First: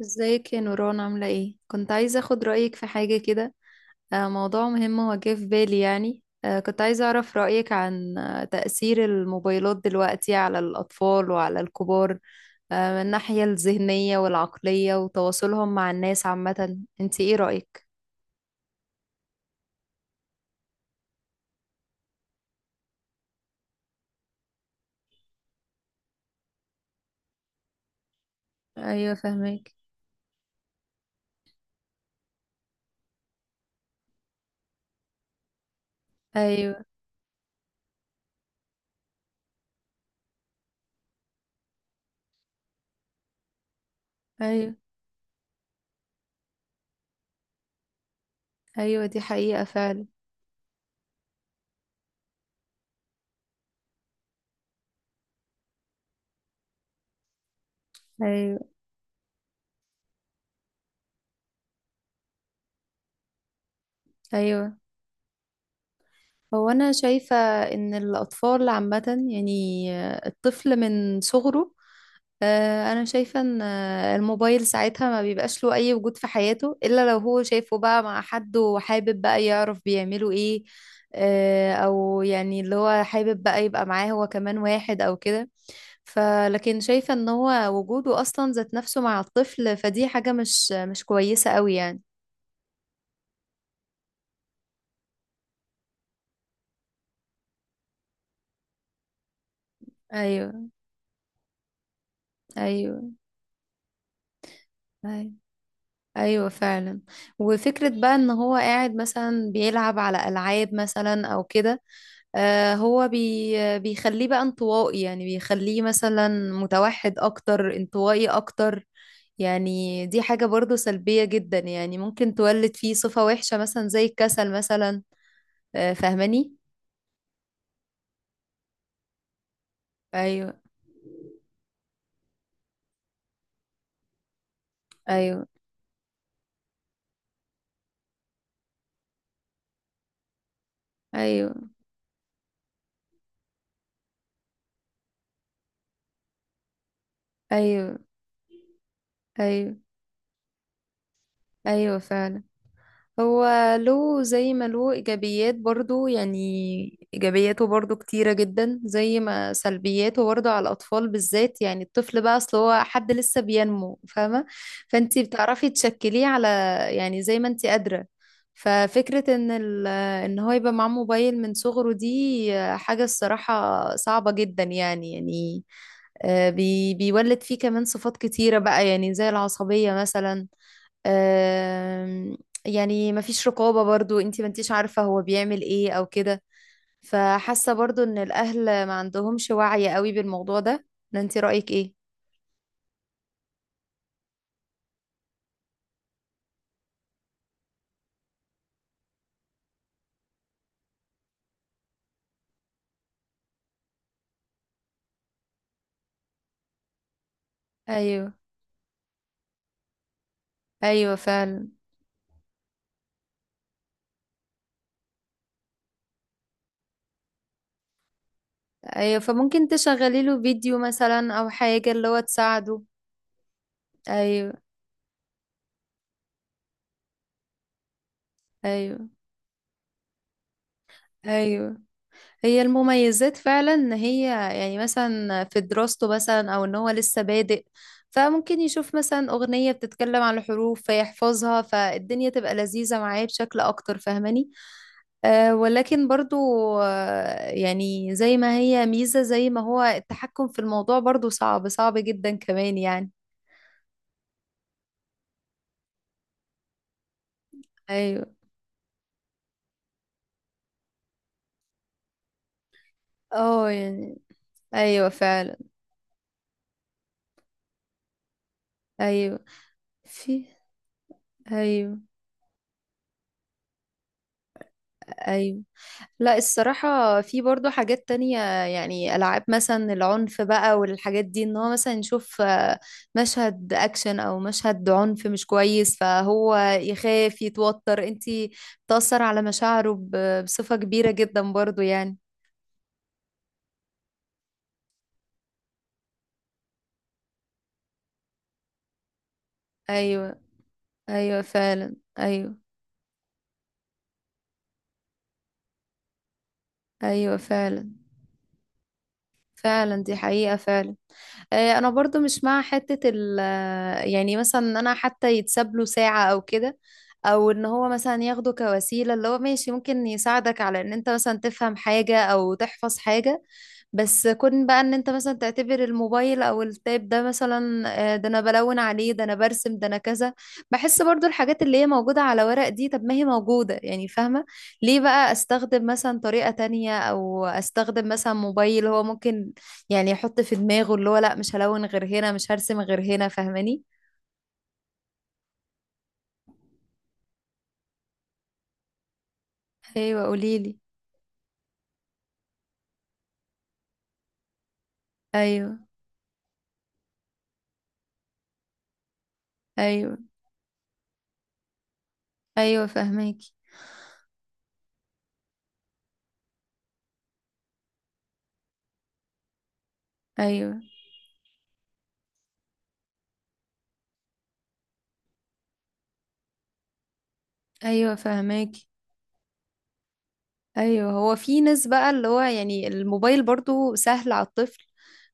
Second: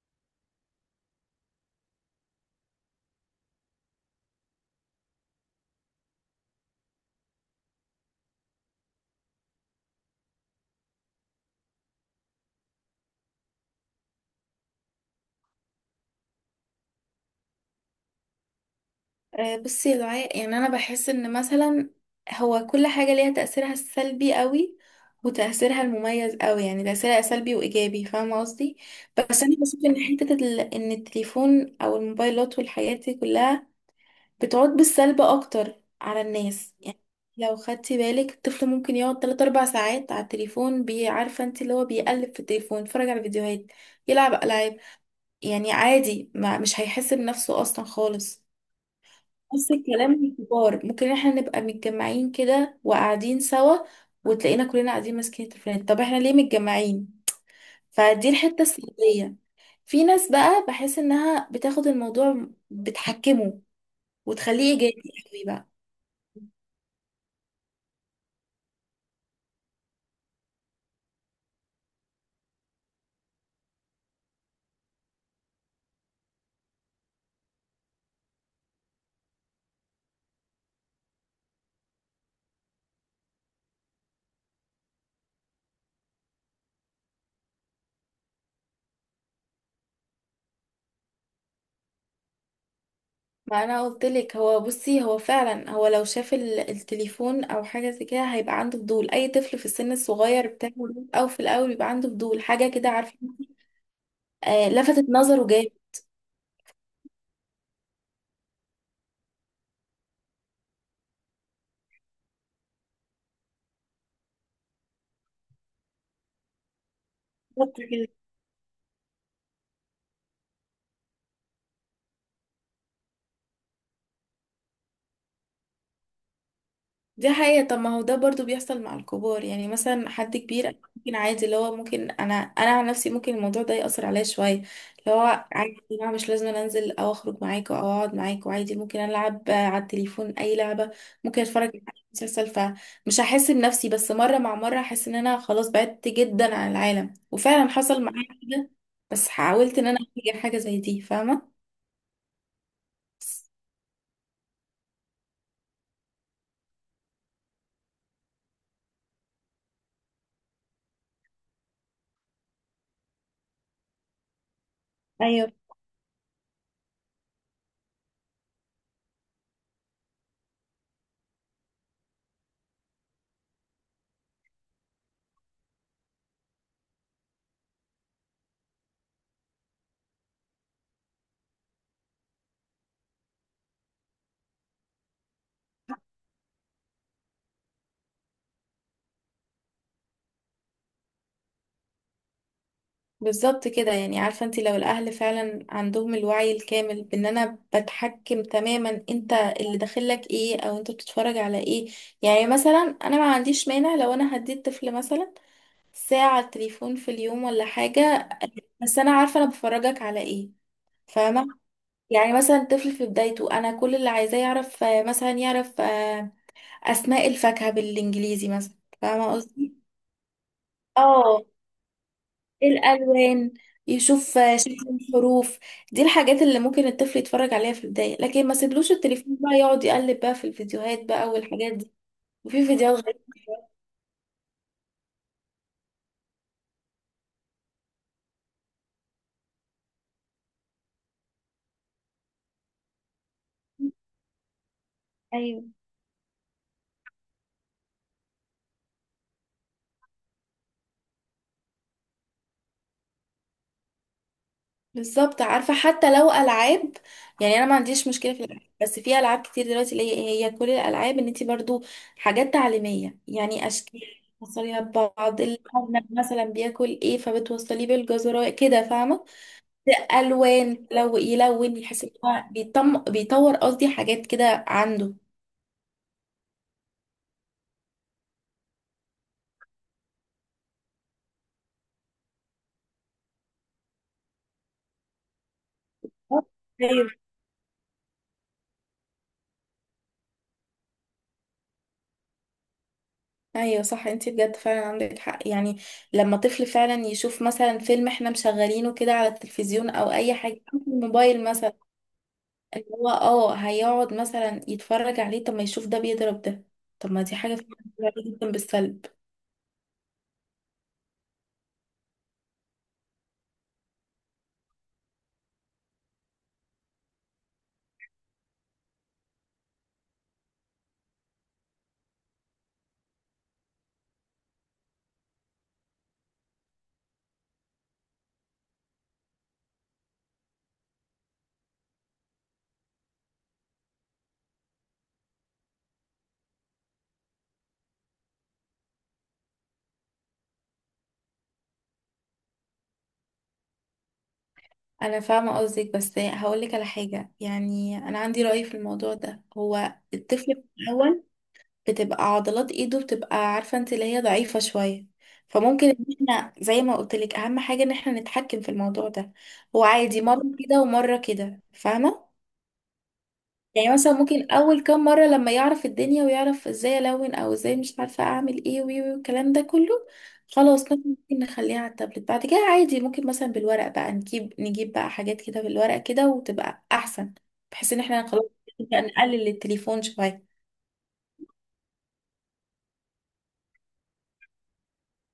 ازيك يا نوران، عاملة ايه؟ كنت عايزة اخد رأيك في حاجة كده. موضوع مهم هو جه في بالي، يعني كنت عايزة اعرف رأيك عن تأثير الموبايلات دلوقتي على الأطفال وعلى الكبار، من الناحية الذهنية والعقلية وتواصلهم مع الناس عامة. انت ايه رأيك؟ بصي يا دعاء، يعني انا بحس ان مثلا هو كل حاجه ليها تاثيرها السلبي قوي وتاثيرها المميز قوي. يعني تاثيرها سلبي وايجابي، فاهمه قصدي. ايوه، بس انا فهمك. بشوف ان ان التليفون او الموبايلات والحاجات دي كلها بتعود بالسلب اكتر على الناس. ايوه، يعني لو خدتي بالك، الطفل ممكن يقعد 3 4 ساعات على التليفون، عارفه انت، اللي هو بيقلب في التليفون، يتفرج على فيديوهات، يلعب ايوه، العاب. يعني عادي، ما مش هيحس بنفسه اصلا خالص. ايوه، دي حقيقة نفس فعلا. الكلام للكبار، ممكن احنا نبقى متجمعين كده وقاعدين سوا، وتلاقينا كلنا قاعدين ماسكين التليفونات. طب احنا ليه متجمعين؟ فدي ايوه، الحتة السلبية. في ناس بقى بحس انها بتاخد الموضوع بتحكمه وتخليه ايوه، ايجابي قوي بقى. هو انا شايفة ان الاطفال عامة، يعني الطفل من صغره، انا شايفه ان الموبايل ساعتها ما بيبقاش له اي وجود في حياته، الا لو هو شايفه بقى مع حد وحابب بقى يعرف بيعملوا ايه، او يعني اللي هو حابب بقى يبقى معاه هو كمان واحد او كده. فلكن شايفه ان هو وجوده اصلا ذات نفسه مع الطفل، فدي حاجه مش كويسه قوي يعني. ما انا قلت لك، هو بصي، هو فعلا هو لو شاف التليفون او حاجه زي كده هيبقى عنده فضول. اي طفل في السن الصغير ايوه، بتاعه ده، او في الاول بيبقى عنده فضول حاجه كده، ايوه، عارفه؟ آه، لفتت ايوه، نظره ايوه فعلا. وفكره بقى ان هو قاعد مثلا بيلعب على العاب مثلا او كده. هو بيخليه بقى انطوائي، يعني بيخليه مثلا متوحد جامد. اكتر، انطوائي اكتر. يعني دي حاجة برضو سلبية جدا، يعني ممكن تولد فيه صفة وحشة مثلا زي الكسل مثلا. فاهماني؟ دي حقيقة. طب ما هو ده برضو بيحصل مع الكبار. يعني مثلا حد ايوه، كبير، أنا ممكن عادي، اللي هو ممكن انا عن نفسي ممكن الموضوع ده يأثر عليا شوية. اللي ايوه، هو عادي يا جماعة، مش لازم أنا انزل او اخرج معاكوا او اقعد معاكوا، عادي ممكن العب على التليفون اي لعبة، ممكن ايوه، اتفرج على مسلسل، فمش هحس بنفسي. بس مرة مع مرة هحس ان انا خلاص بعدت جدا عن العالم، وفعلا ايوه، حصل معايا كده، بس ايوه، حاولت ان انا اغير حاجة زي دي، فاهمة؟ ايوه فعلا. هو له زي ما له إيجابيات برضو، يعني إيجابياته برضو كتيرة جدا زي ما سلبياته، برضو على الأطفال بالذات. يعني الطفل بقى، أصل هو حد لسه بينمو، فاهمة؟ فأنتي ايوه، بتعرفي تشكليه على، يعني زي ما أنتي قادرة. ففكرة إن هو يبقى معاه موبايل من صغره، دي حاجة الصراحة صعبة جدا يعني. بيولد فيه كمان صفات كتيرة بقى، يعني زي العصبية مثلا. آم، يعني مفيش رقابة برضو، انتي ما انتيش عارفة هو بيعمل ايه او كده. فحاسة برضو ان الاهل ما عندهمش وعي قوي بالموضوع ده، ولا انتي رأيك ايه؟ بالظبط كده. يعني عارفة انت، لو الأهل فعلا عندهم الوعي الكامل بأن أنا بتحكم تماما انت اللي داخلك ايه أو انت بتتفرج على ايه. يعني مثلا أنا ما عنديش مانع لو أنا هديت طفل مثلا ساعة تليفون في اليوم ولا حاجة، ايوه، بس أنا عارفة أنا بفرجك على ايه، ايوه فاهمة؟ فعلا. يعني مثلا طفل في بدايته، أنا كل اللي عايزاه يعرف، مثلا يعرف أسماء الفاكهة بالإنجليزي مثلا، ايوه، فاهمة فممكن قصدي؟ تشغلي له فيديو مثلا اه، او حاجة اللي هو تساعده. الالوان، يشوف ايوه، شكل الحروف. دي الحاجات اللي ممكن الطفل يتفرج عليها في البدايه، لكن ما سيبلوش ايوه، التليفون بقى يقعد يقلب بقى في الفيديوهات بقى والحاجات ايوه، دي هي وفي فيديوهات غريبه. المميزات فعلا، ان هي يعني مثلا في دراسته، مثلا او ان هو لسه بادئ، فممكن يشوف مثلا اغنية بتتكلم عن الحروف فيحفظها، فالدنيا تبقى لذيذة معاه بشكل اكتر. فاهماني؟ أه، ايوه، ولكن برضو يعني زي ما هي ميزة، زي ما هو التحكم في الموضوع برضو صعب صعب جدا كمان يعني. بالظبط. عارفه، حتى لو العاب، يعني انا ما عنديش ايوه، مشكله في الالعاب، بس في العاب كتير دلوقتي اللي هي إيه، هي كل الالعاب ان انت برضو حاجات تعليميه، يعني اه، اشكال يعني بتوصليها ايوه ببعض، فعلا. الارنب مثلا بياكل ايه فبتوصليه بالجزر كده، فاهمه؟ ايوه. في الوان لو يلون، ايوه، يحس ان هو بيطور قصدي حاجات كده عنده. ايوه، لا، الصراحة في برضو حاجات تانية. يعني ألعاب مثلا، العنف بقى والحاجات دي، إن هو مثلا يشوف مشهد أكشن أو مشهد عنف مش كويس، فهو ايوه يخاف، يتوتر، انتي بتأثر على مشاعره بصفة كبيرة جدا برضو يعني. ايوه، صح، انت بجد فعلا عندك حق. يعني لما طفل فعلا يشوف مثلا فيلم احنا مشغلينه كده على التلفزيون او اي أيوة، حاجه أو في أيوة الموبايل مثلا، فعلا، أيوة. اللي هو اه هيقعد مثلا يتفرج عليه. طب ما يشوف ده بيضرب ده، طب ما أيوة دي حاجه فعلا، فعلا جدا بالسلب. فعلا دي حقيقة فعلا. أنا برضو مش مع حتة ال، يعني مثلا إن أنا حتى يتساب له ساعة أو كده، او ان هو مثلا ياخده كوسيله اللي هو ماشي، ممكن يساعدك على ان انت مثلا تفهم حاجه او تحفظ حاجه. بس كون بقى ان انت مثلا تعتبر الموبايل او التاب ده، مثلا ده انا بلون عليه، ده انا برسم، ده انا كذا. بحس برضو الحاجات اللي هي موجوده على ورق دي، طب ما هي موجوده يعني، فاهمه؟ ليه بقى استخدم مثلا طريقه تانية، او استخدم مثلا موبايل؟ هو ممكن يعني يحط في دماغه اللي هو لا، مش هلون غير هنا، مش هرسم غير هنا، فاهماني؟ انا فاهمه قصدك، بس هقول لك على حاجه، يعني انا عندي راي في الموضوع ده. هو ايوه، الطفل قوليلي. الاول بتبقى عضلات ايده بتبقى، عارفة انت، اللي هي ضعيفة شوية. ايوه، فممكن ان احنا زي ما قلت لك، اهم حاجة ان احنا نتحكم في الموضوع ده. هو ايوه، عادي مرة كده ومرة كده، فاهمة؟ ايوه فهماكي. يعني مثلا ممكن اول كام مرة لما يعرف الدنيا ويعرف ازاي الون او ازاي مش عارفة اعمل ايه وي وي والكلام ده كله، ايوه، خلاص مثلا ممكن نخليها على التابلت. بعد كده عادي، ممكن مثلا بالورق بقى نجيب بقى حاجات كده بالورق كده، وتبقى احسن، بحيث ان ايوه احنا خلاص فهماكي. نقلل التليفون شوية. ايوه، هو في ناس بقى، اللي هو يعني الموبايل برضو سهل على الطفل،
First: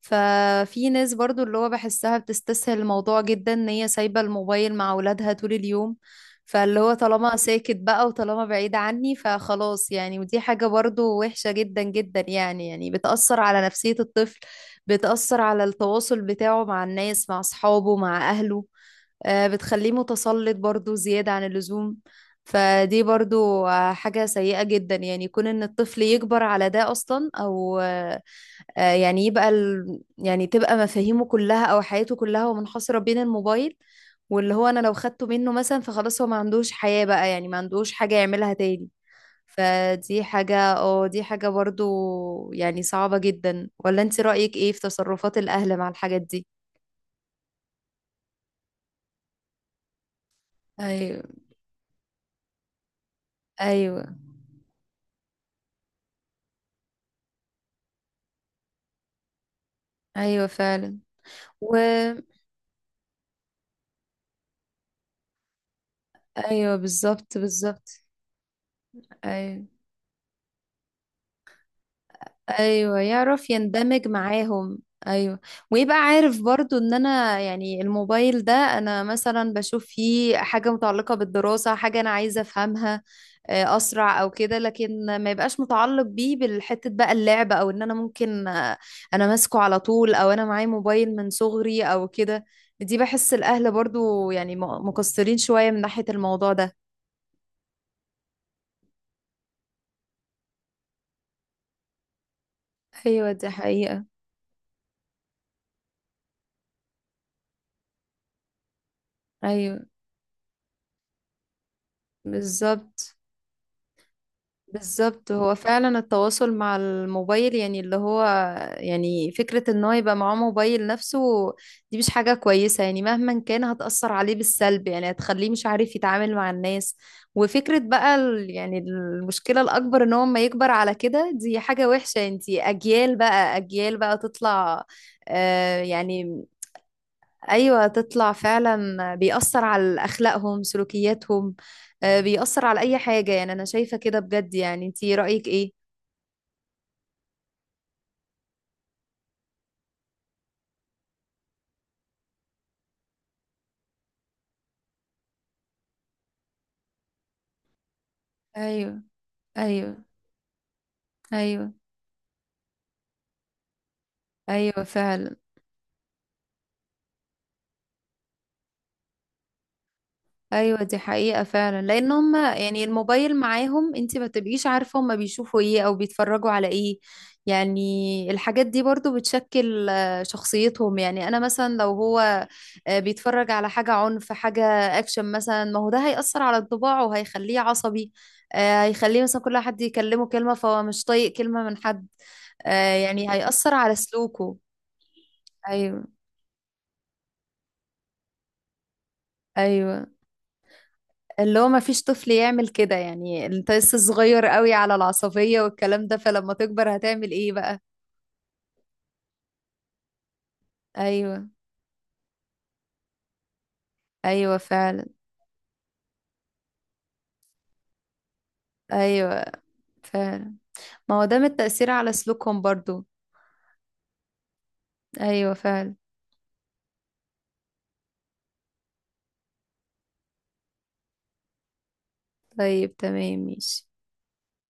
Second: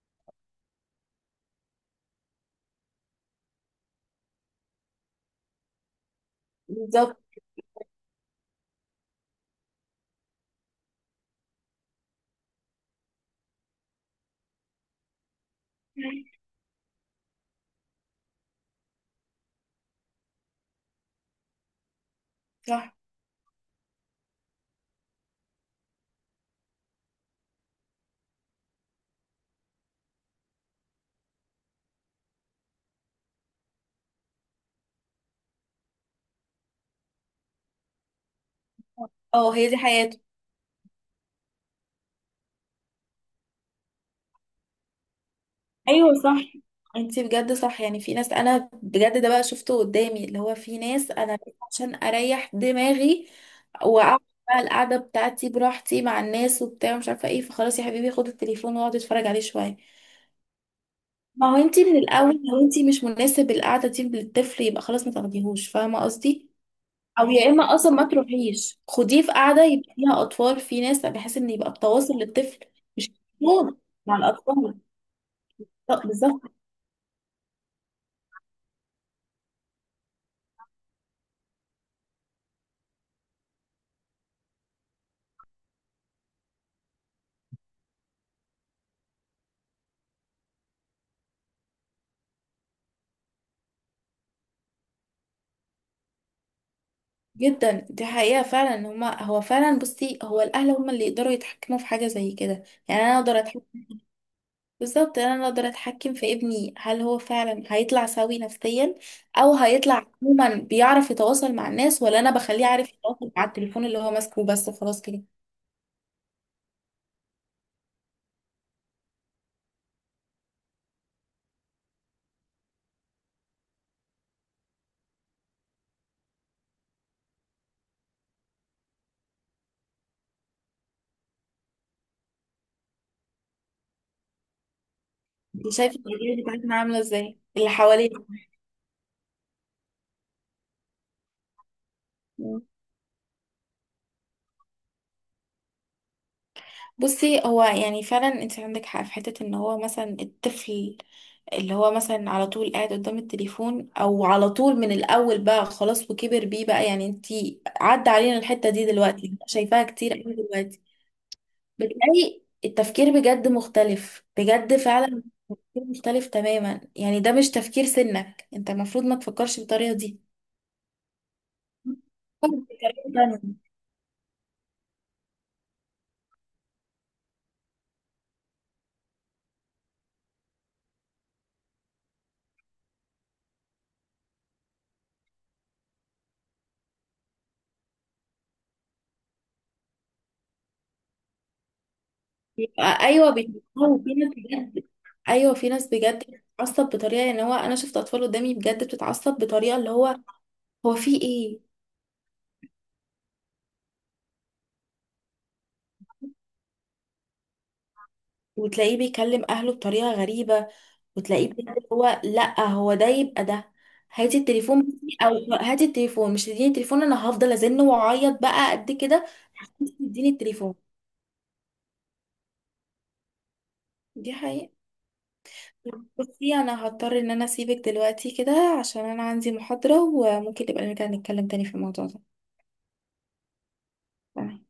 ففي ناس برضو اللي هو بحسها بتستسهل الموضوع جدا، ان هي سايبة الموبايل مع اولادها طول اليوم. فاللي هو بالظبط، طالما ساكت بقى، وطالما بعيد عني، فخلاص يعني. ودي حاجة برضو وحشة جدا جدا يعني بتأثر على نفسية الطفل، بتأثر على التواصل بتاعه مع الناس، مع أصحابه، مع أهله. بتخليه متسلط برضو زيادة عن اللزوم. صح. فدي برضو حاجة سيئة جدا، يعني يكون ان الطفل يكبر على ده اصلا، او يعني يبقى يعني تبقى مفاهيمه كلها او حياته كلها ومنحصرة بين الموبايل. واللي هو انا لو خدته منه مثلا، فخلاص هو ما عندوش حياة بقى، يعني ما عندوش حاجة يعملها تاني. اه، هي دي حياته. فدي حاجة اه دي حاجة برضو يعني صعبة جدا. ولا انت رأيك ايه في تصرفات الاهل مع ايوه، الحاجات دي؟ صح. انتي بجد صح، يعني في ناس انا بجد ده بقى شفته قدامي، اللي هو في ناس ايوه، انا بس عشان اريح دماغي ايوه، واقعد بقى القعده بتاعتي براحتي مع الناس وبتاع مش عارفه ايه، فخلاص يا حبيبي خد التليفون واقعد اتفرج عليه شويه. ايوه فعلا. ما هو و انتي من الاول لو انتي مش مناسب القعده دي للطفل، يبقى خلاص ما تاخديهوش، فاهمه قصدي؟ ايوه، او بالظبط يا اما بالظبط. اصلا ما تروحيش، خديه في قعده ايوه، يبقى فيها اطفال، في ناس، بحيث ان يبقى التواصل للطفل ايوه، مش يعرف مضمون يندمج مع الاطفال. معاهم. ايوه، ويبقى لا، عارف بالظبط، برضو ان انا يعني الموبايل ده، انا مثلا بشوف فيه حاجة متعلقة بالدراسة، حاجة انا عايزة افهمها اسرع او كده، لكن ما يبقاش متعلق بيه بالحتة بقى اللعب، او ان انا ممكن انا ماسكه على طول، او انا معايا موبايل من صغري او كده. دي بحس الاهل برضو يعني مقصرين شوية من ناحية الموضوع ده. جدا. دي حقيقة فعلا، ان هما هو فعلا، بصي هو الأهل هما اللي يقدروا يتحكموا في حاجة زي كده. يعني أنا ايوه أقدر دي أتحكم، حقيقة. بالظبط، أنا أقدر أتحكم في ابني. هل هو فعلا هيطلع سوي نفسيا أو ايوه هيطلع عموما بيعرف يتواصل مع الناس، ولا أنا بخليه عارف بالظبط، يتواصل مع التليفون اللي هو ماسكه بس، خلاص كده. بالظبط. هو فعلا التواصل مع الموبايل، يعني اللي هو، يعني فكرة ان هو يبقى معاه موبايل نفسه، دي مش حاجة كويسة يعني. مهما كان هتأثر عليه بالسلب، يعني هتخليه مش عارف يتعامل مع الناس. وفكرة بقى يعني المشكلة الأكبر ان هو ما يكبر على كده، دي حاجة وحشة. انتي أجيال بقى، أجيال بقى تطلع، انت شايفة الأجيال يعني بتاعتنا عاملة ازاي اللي ايوه، حواليه؟ تطلع فعلا بيأثر على اخلاقهم، سلوكياتهم. بيأثر على اي حاجة يعني، انا شايفة كده بجد يعني، انتي رأيك ايه؟ بصي، هو يعني فعلا انت عندك حق في حتة ان هو مثلا الطفل، اللي هو مثلا على طول قاعد قدام التليفون او على طول من الاول بقى خلاص وكبر بيه بقى، يعني انتي عدى علينا الحتة دي ايوه، دلوقتي شايفاها ايوه، كتير قوي دلوقتي. ايوه، بتلاقي التفكير بجد مختلف بجد ايوه فعلا. فعلا. تفكير مختلف تماما، يعني ده مش تفكير سنك، انت المفروض ما تفكرش بالطريقة دي، ايوه، دي حقيقة فعلا، لان هم فكر يعني بطريقة الموبايل تانية. معاهم، انت ما تبقيش عارفة هم بيشوفوا ايه او بيتفرجوا على ايه. يعني الحاجات دي برضو بتشكل شخصيتهم. يعني انا مثلا لو هو بيتفرج على حاجة عنف، حاجة اكشن مثلا، ما هو ده هيأثر على انطباعه وهيخليه عصبي. هيخليه مثلا كل حد يكلمه كلمة فهو مش طايق كلمة من حد. يبقى ايوه، يعني هيأثر على بيفكروا في ناس سلوكه. بجد. ايوه، في ناس ايوه، بجد بتتعصب بطريقه، ان هو انا شفت اطفال قدامي بجد بتتعصب بطريقه اللي ايوه، هو، هو في اللي ايه؟ هو ما فيش طفل يعمل كده يعني، انت لسه صغير قوي على العصبية والكلام ده، فلما تكبر هتعمل ايه بقى؟ وتلاقيه بيكلم اهله بطريقه غريبه، ايوه، وتلاقيه بجد هو، لا هو ده يبقى ده، هاتي ايوه التليفون بس- فعلا، او هاتي التليفون، مش تديني التليفون انا هفضل ازن واعيط بقى قد كده ايوه عشان تديني فعلا. التليفون. ما هو ده من التأثير على سلوكهم برضو. دي حقيقة. ايوه فعلا. بصي انا هضطر ان انا اسيبك دلوقتي كده، عشان انا عندي محاضرة. وممكن نبقى نرجع نتكلم تاني في الموضوع ده. طيب تمام ماشي. تمام.